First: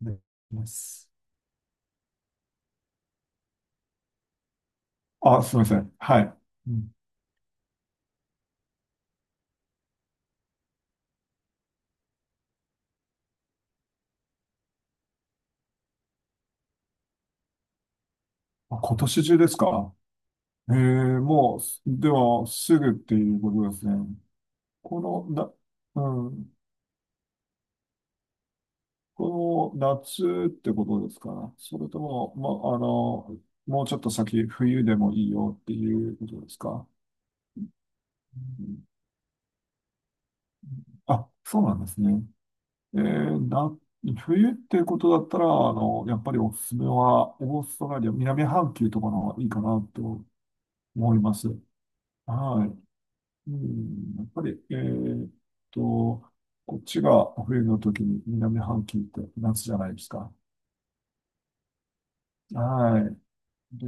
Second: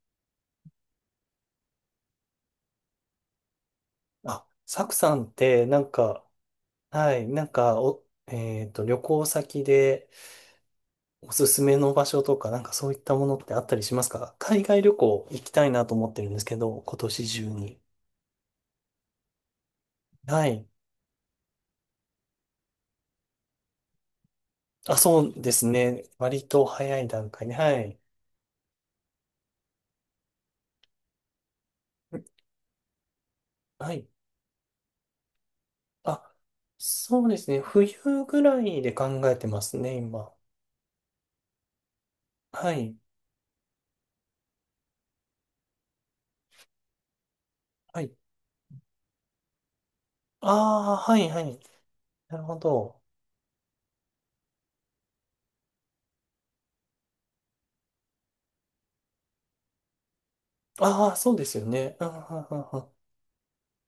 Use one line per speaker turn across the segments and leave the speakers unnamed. できます。
あ、サクさんっ
あ、すみ
て、
ません。はい。うん。
はい、なんか、お、えっと、旅行先でおすすめの場所とか、なんかそういったものってあったりしますか？海外旅行行きたいなと思ってるんですけど、今年中に。
あ、今年中ですか？
はい。
ええ。もう、すでは、すぐっていうことですね。
あ、
こ
そ
の、
う
な、
ですね。
う
割
ん、
と早い段階で、はい。
この夏ってことですか？それとも、ま、あの、もう
は
ちょっ
い。
と先、冬でもいいよっていうこ
あ、
とですか？
そうですね。冬ぐら
うん。
いで考えてますね、今。
あ、そうなんですね。
はい。
えー、な、冬っていうことだったら、やっぱりおすすめは、オーストラ
は
リア、
い。
南半球とかの方がいいかなと
ああ、
思
は
い
い、
ま
は
す。
い。なるほ
はい。
ど。
うん、やっぱり、と、こっちが冬の時に南半球って夏じゃないですか。
ああ、そうですよね。うんうんうんうん。
はい。で、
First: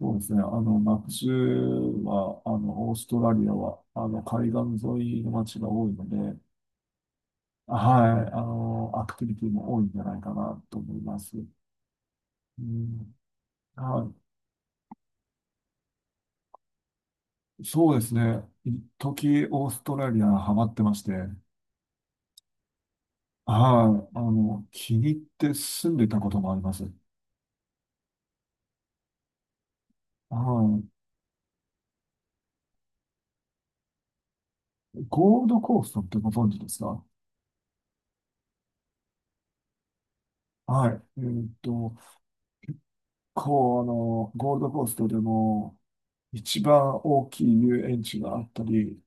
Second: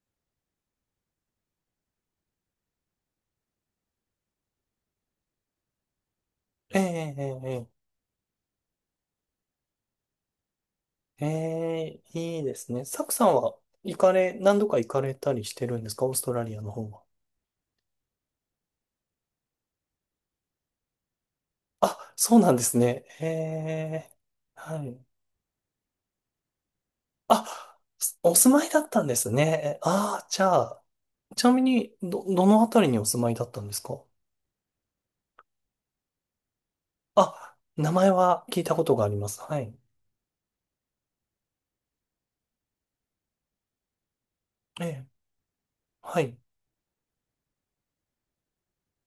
そうですね。夏は、オーストラリアは、海岸沿いの街が多いので、
ええええええ。
はい。アクティビティも多いんじゃないかなと思いま
え
す。
え、いいで
う
すね。サク
ん、
さんは行か
は
れ、何度か行かれたりしてるんですか？オーストラリアの方は。
い。そうですね。一時オーストラリアハマってまして、はい。
あ、そうなんですね。ええ、は
気
い。
に入って住んでたこともあります。は
あ、お住まいだったんですね。ああ、じゃあ、
い。
ちなみに、どのあたりにお住まいだったんですか？
ゴールドコーストってご存知ですか？
あ、名前は聞いたことがあります。はい。
はい。こう、ゴールド
え
コース
え、
トでも
はい。
一番大きい遊園地があったり、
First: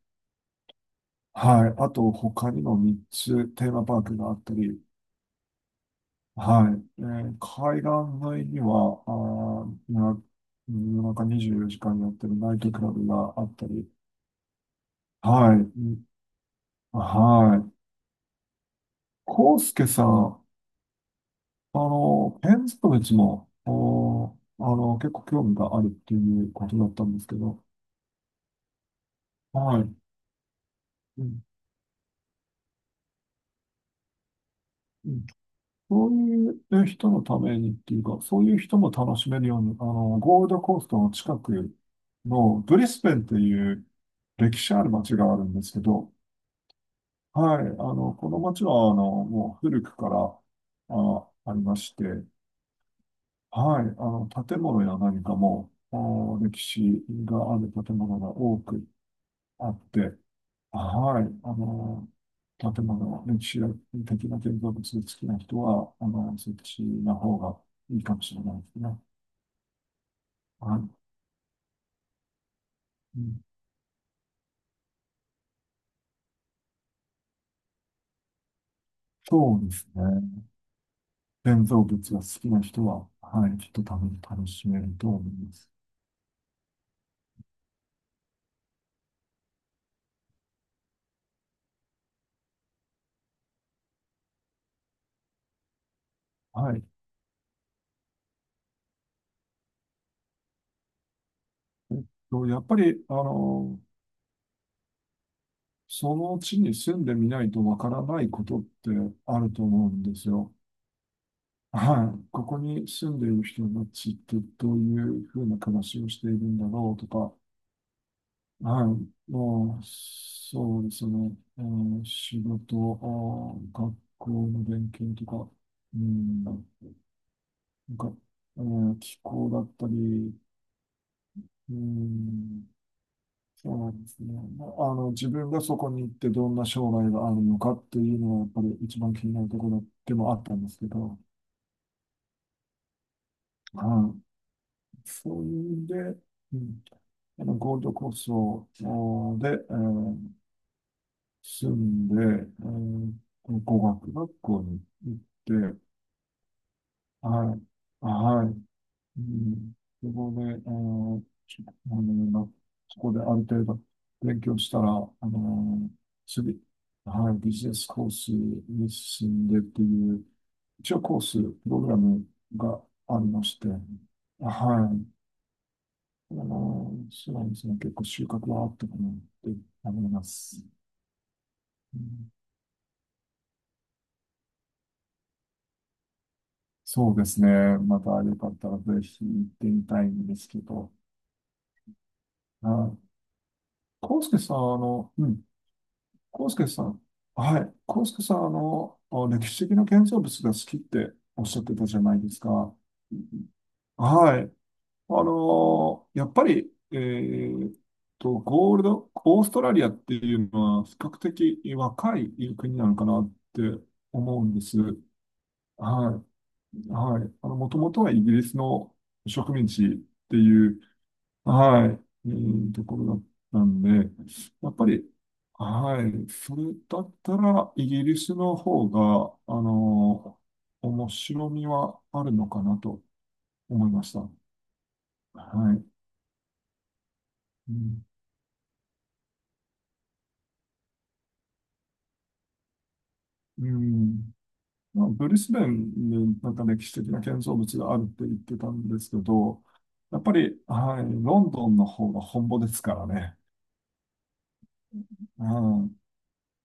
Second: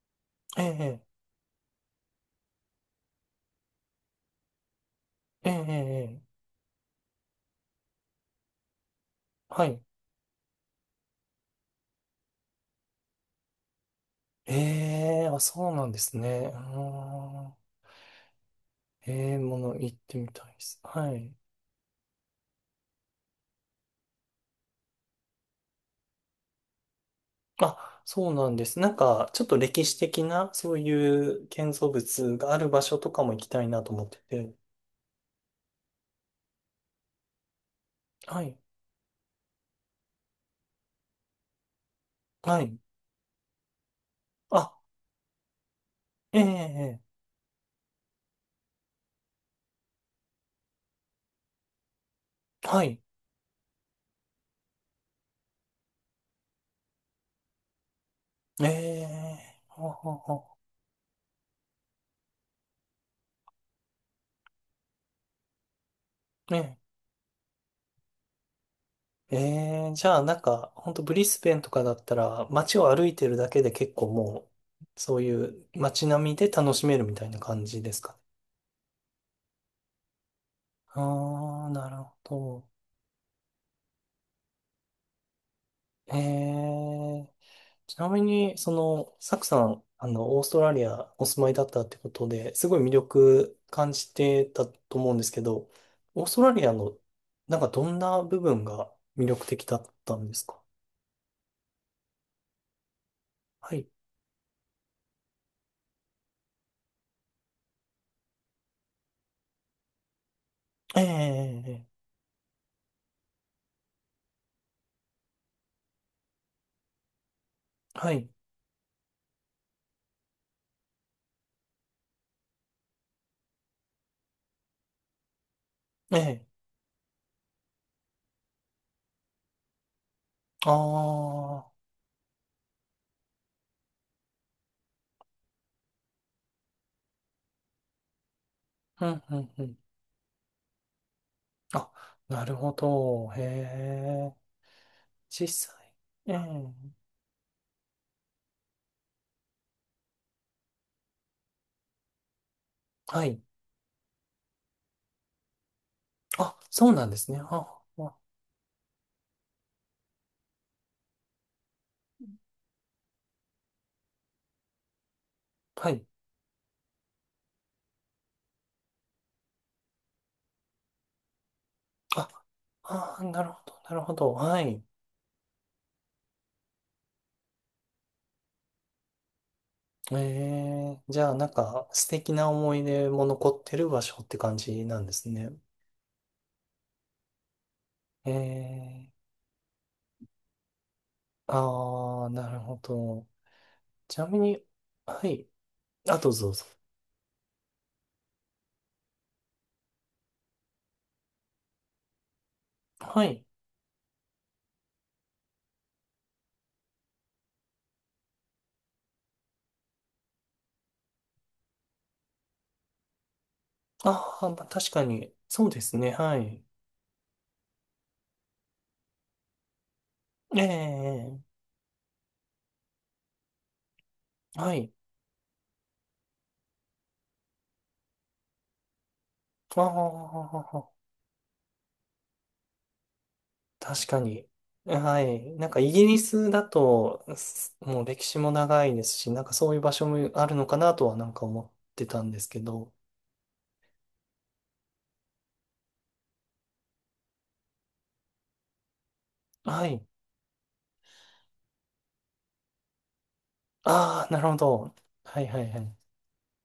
ええ、
はい。あと、他にも3つテーマパークがあったり、
ええ、ええ、ええ。
はい。海岸沿いには、
は
ー、
い。
な夜中24時間やってるナイトクラブがあったり、
ええ、あ、
はい。
そうな
う
んで
ん。
すね。うーん。
はい。
ええ、
コ
も
ウス
の
ケ
行っ
さ
てみ
ん、
たいです。はい。
建築物も、おあの、結構興味があるっていうことだったんですけど、
あ、そうなんです。ちょっと
は
歴
い。
史的な、そうい
うん、
う建造物がある場所とかも行きたいなと思ってて。
うん。そういう人のためにっていうか、そ
は
うい
い。
う人も楽しめるように、ゴールドコーストの近くの
は
ブ
い。
リスベンっていう歴
あ、
史ある街があるんですけど、
ええ、え
はい。この街は、もう古くから、ありまして、
え。はい。
はい。建物や何かも、歴史がある建物が多
え
く
え、
あっ
は
て、
はは。
はい。建物の歴史的な建造物好きな人は、そっ
ね
ちの方がいいかもしれないですね。
え。ええ。じゃあ、
は
ほ
い。
んとブリスベンとかだったら、街を歩い
う
てる
ん。
だけで結構もう、そういう街並みで楽しめるみたいな感じですかね。
そうですね。
あ
建
あ、
造物
なるほ
が好きな
ど。
人は、はい、きっと楽しめると思います。
ええ。ちなみに、その、サクさん、オーストラリアお住まいだったってことで、すごい魅力感じてたと思うんですけど、オーストラリ
は
ア
い。
の、なんかどんな部分が魅力的だったんですか？
やっぱり、
はい。
その地に住んでみないとわからないことってあると思うんですよ。
ええ、ええ、
はい。ここに住んでいる人たちってどういうふうな暮らしをしているんだろうとか、
はい。
はい。もう、そうですね。仕事、学校の勉強とか、う
え
ん、
え、
なんか、気候だったり、
あ
う
あ、
ん、そうなんですね。まあ自分がそこに行ってどんな将来があるのかっていうのは、やっぱり一
う
番
ん、
気に
う
なる
ん、
と
う
こ
ん。
ろでもあったんですけど、
あ、なるほど。へ
は
え、
い。そういう
実
ん
際。
で、
え
うん、
え、
ゴールドコーストで、住んで、えー
はい。
語学学校に行って、
あ、そうなんですね。
はい、
あ、あ。
はい、うん、そこで、あの、ちょあのそこである程度勉強したら、
はい。
次、はい、ビジネスコースに進んでっていう、一応コース、プログラム
あ、
が
あ
あり
ー、な
ま
る
し
ほ
て、
ど、
はい、
なるほど。はい。
そうですね、結構収穫はあったかなって思い
え
ます。
え。じゃあなんか
う
素
ん。
敵な思い出も残ってる場所って感じなんですね。
そうですね。またよかったらぜ
ええ。
ひ行ってみたいんですけど。
ああ、ー、なる
は
ほど。
い。
ちな
康介
み
さん、
に、は
うん、
い。あとどう
康
ぞ。
介さん、はい、康介さん、歴史的な建造物が好きっておっしゃってたじゃないですか。
はい。
はい。やっぱり、えーっと、ゴールド、オーストラリアっていうのは比較的若い国なのかなって
あ
思う
あ、
んで
まあ、
す。
確かに、そうですね。
は
はい。
い。はい。もともとはイギリスの植民地っていう、
ええ。
はい、ところだったんで、や
は
っぱ
い。
り、はい、それだったら、イギリスの方が、
ああ、
面白みはあるのかなと思いま
確
し
か
た。
に。はい。なん
は
か
い。
イギリスだと、
う
すもう
ん。
歴史も長いですし、なんかそういう場所もあるのかなとはなんか思ってたんですけど。
うん。まあ、ブリスベンになんか歴史的な建造物があるって言ってたんですけど、
はい。
やっぱり、はい、ロンドンの方が本場ですからね。
ああ、なるほど。はいは
う
いはい。
ん、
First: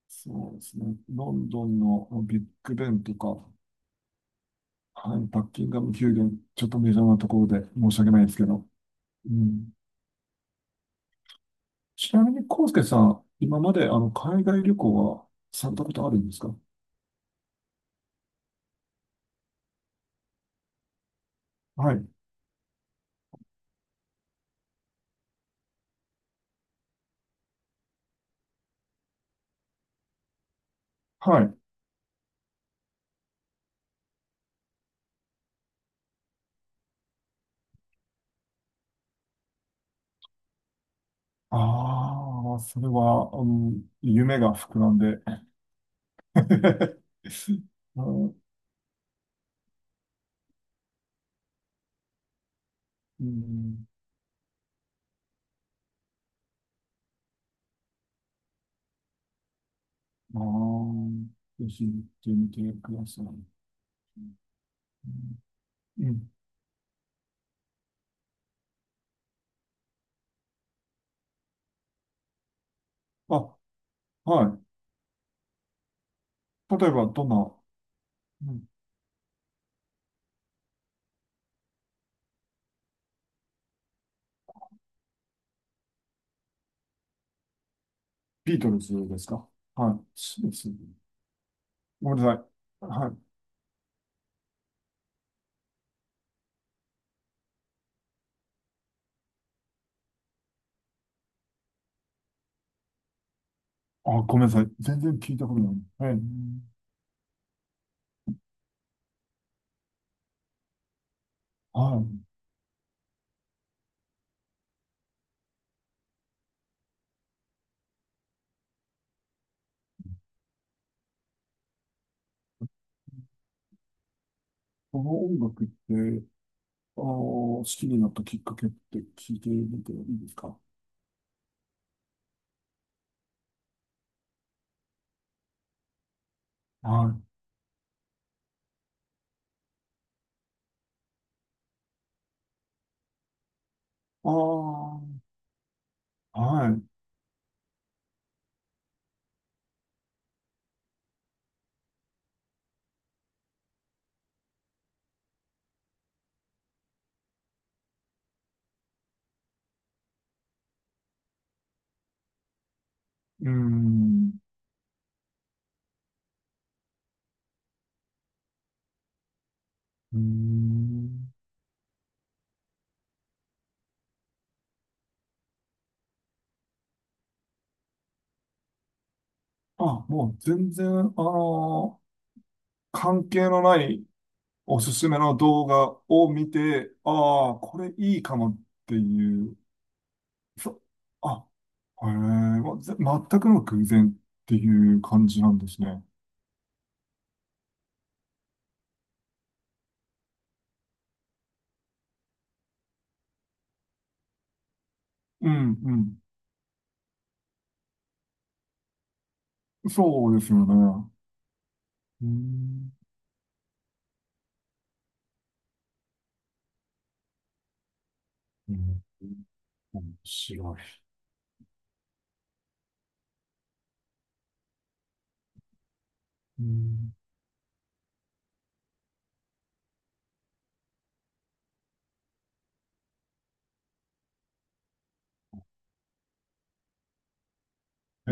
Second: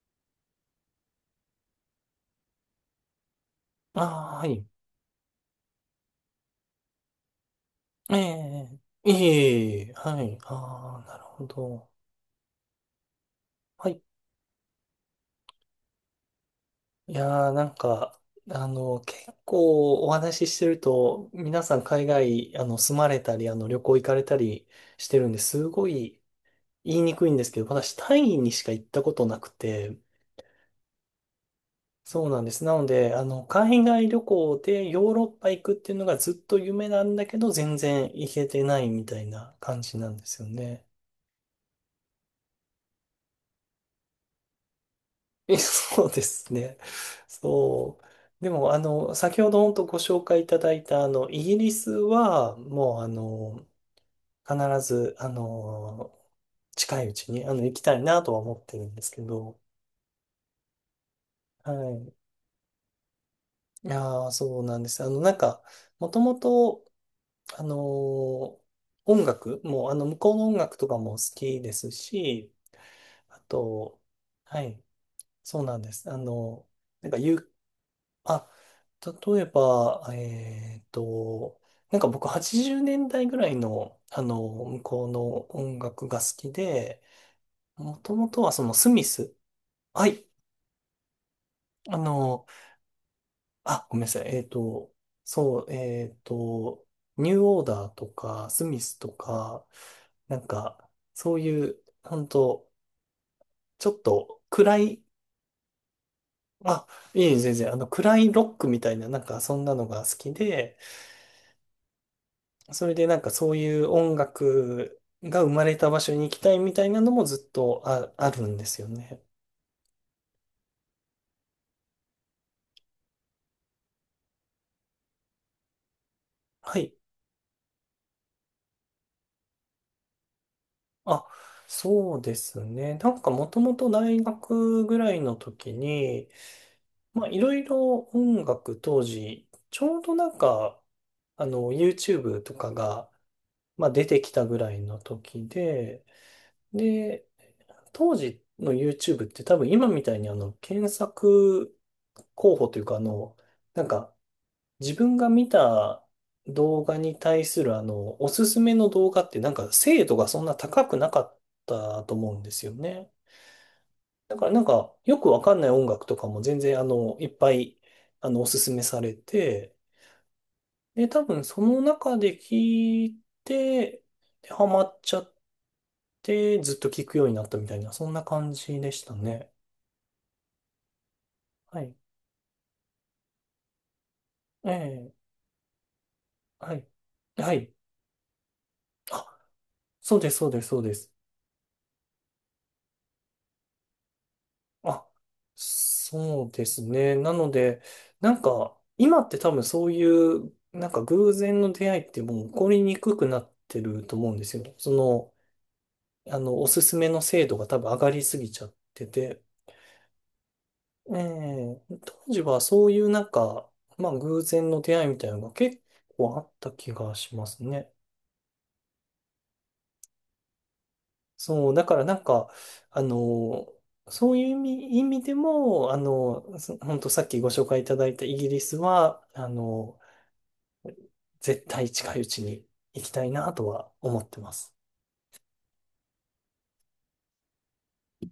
そうですね。ロンドンのビッグベンとか、
ああ、はい。
はい、バッキンガム宮殿、ちょっとメジャーなところで申し訳
え
ないですけど。
え、い
うん、
えいえ、はい。ああ、なるほど。
ちなみに、康介さん、今まで
はい。
海外旅行はされたことあるんですか？
いやー、なんか、結構お話ししてると、皆さん
は
海
い。
外、住まれたり、旅行行かれたりしてるんですごい言いにくいんですけど、私、タイにしか行ったことなくて、
はい。
そうなんです。なので、海外旅行でヨーロッパ行くっていうのがずっと夢なんだけど、全然行けてないみたいな感じなんですよね。
ああ、それは、うん、夢が膨らんで。
え、そうですね。そ
あ、
う。
う
でも、先ほど本当ご紹介いただいた、イギリスは、もう、
ん、
必ず、近いうちに、行きたいなとは思ってるんですけど、
ああ、ぜ
は
ひ行っ
い。
てみてください。うん。
いやー、そうなんです。も
う
と
ん。
もと、あの、音楽も、向こうの音楽とかも好きですし、あ
あ、
と、
は
はい、そうなんです。
い。例えば、
なんか、
どんな、う
あ、
ん、
例えば、僕80年代ぐらいの、向こうの音楽が好きで、もともとは
ビー
そ
ト
の
ル
スミ
ズです
ス。
か？はい。
はい。
そうですね。
あ
ごめんなさ
の、
い。はい。
ごめんなさい。そう、えっと、ニューオーダーとか、スミスとか、そういう、本当ちょっ
あ、ご
と
めんなさい。
暗
全
い、
然聞いたことない。はい。
あ、いえいえ、全然、暗いロックみたいな、なんか、そんなのが好きで、
はい。
それでなんかそういう音楽が生まれた場所に行きたいみたいなのもずっとあるんですよね。
この音楽って、
はい。
あー、好きになったきっかけって聞いてみていいですか？
あ、そうですね。なんかもともと大学ぐらいの時に、
はい。
まあいろいろ音楽当時、ちょうどなんか、YouTube とかが、まあ、出て
あ
きたぐらいの
あ、
時で、
はい。う
で、当時の YouTube って多分今みたいに検索候補というかなんか自分が見た動画に対するおすすめの動画ってなんか精度がそんな高くなかったと思うんですよね。
ー
だ
ん。
からなんかよくわかんない音楽とかも全然いっぱいおすすめされて、
うー
で、多
ん。
分その中で聞いて、で、ハマっちゃってずっと聞くようになったみたいな、そんな感じでしたね。
あ、もう全然、
はい。
関係のない
え
おすす
え、
めの動画を見
はい。
て、あ
は
あ、
い。
これいいかもって
あ、
いう、
そうです、そうです、そ
そ、
うです。
あ、へえ、ま、全くの偶然っていう
あ、
感じなんですね。
そうですね。なので、なんか、今って多分そういう、なんか偶然の出会いってもう起こりにくくなってると思うんですよ。その、
うん、うん、
おすすめの精度が多分上がりすぎちゃってて。
そうですよね。
ええ
う
当時はそう
ん。
いうなんか、まあ偶然の出会いみたいなのが結構あった気がしますね。
うん、面白い。
そう、だからなんか、あの、そういう意味、意味でも、
う
本当
ん、
さっきご紹介いただいたイギリスは、絶対近いうちに行きたいなとは思ってます。
え、え、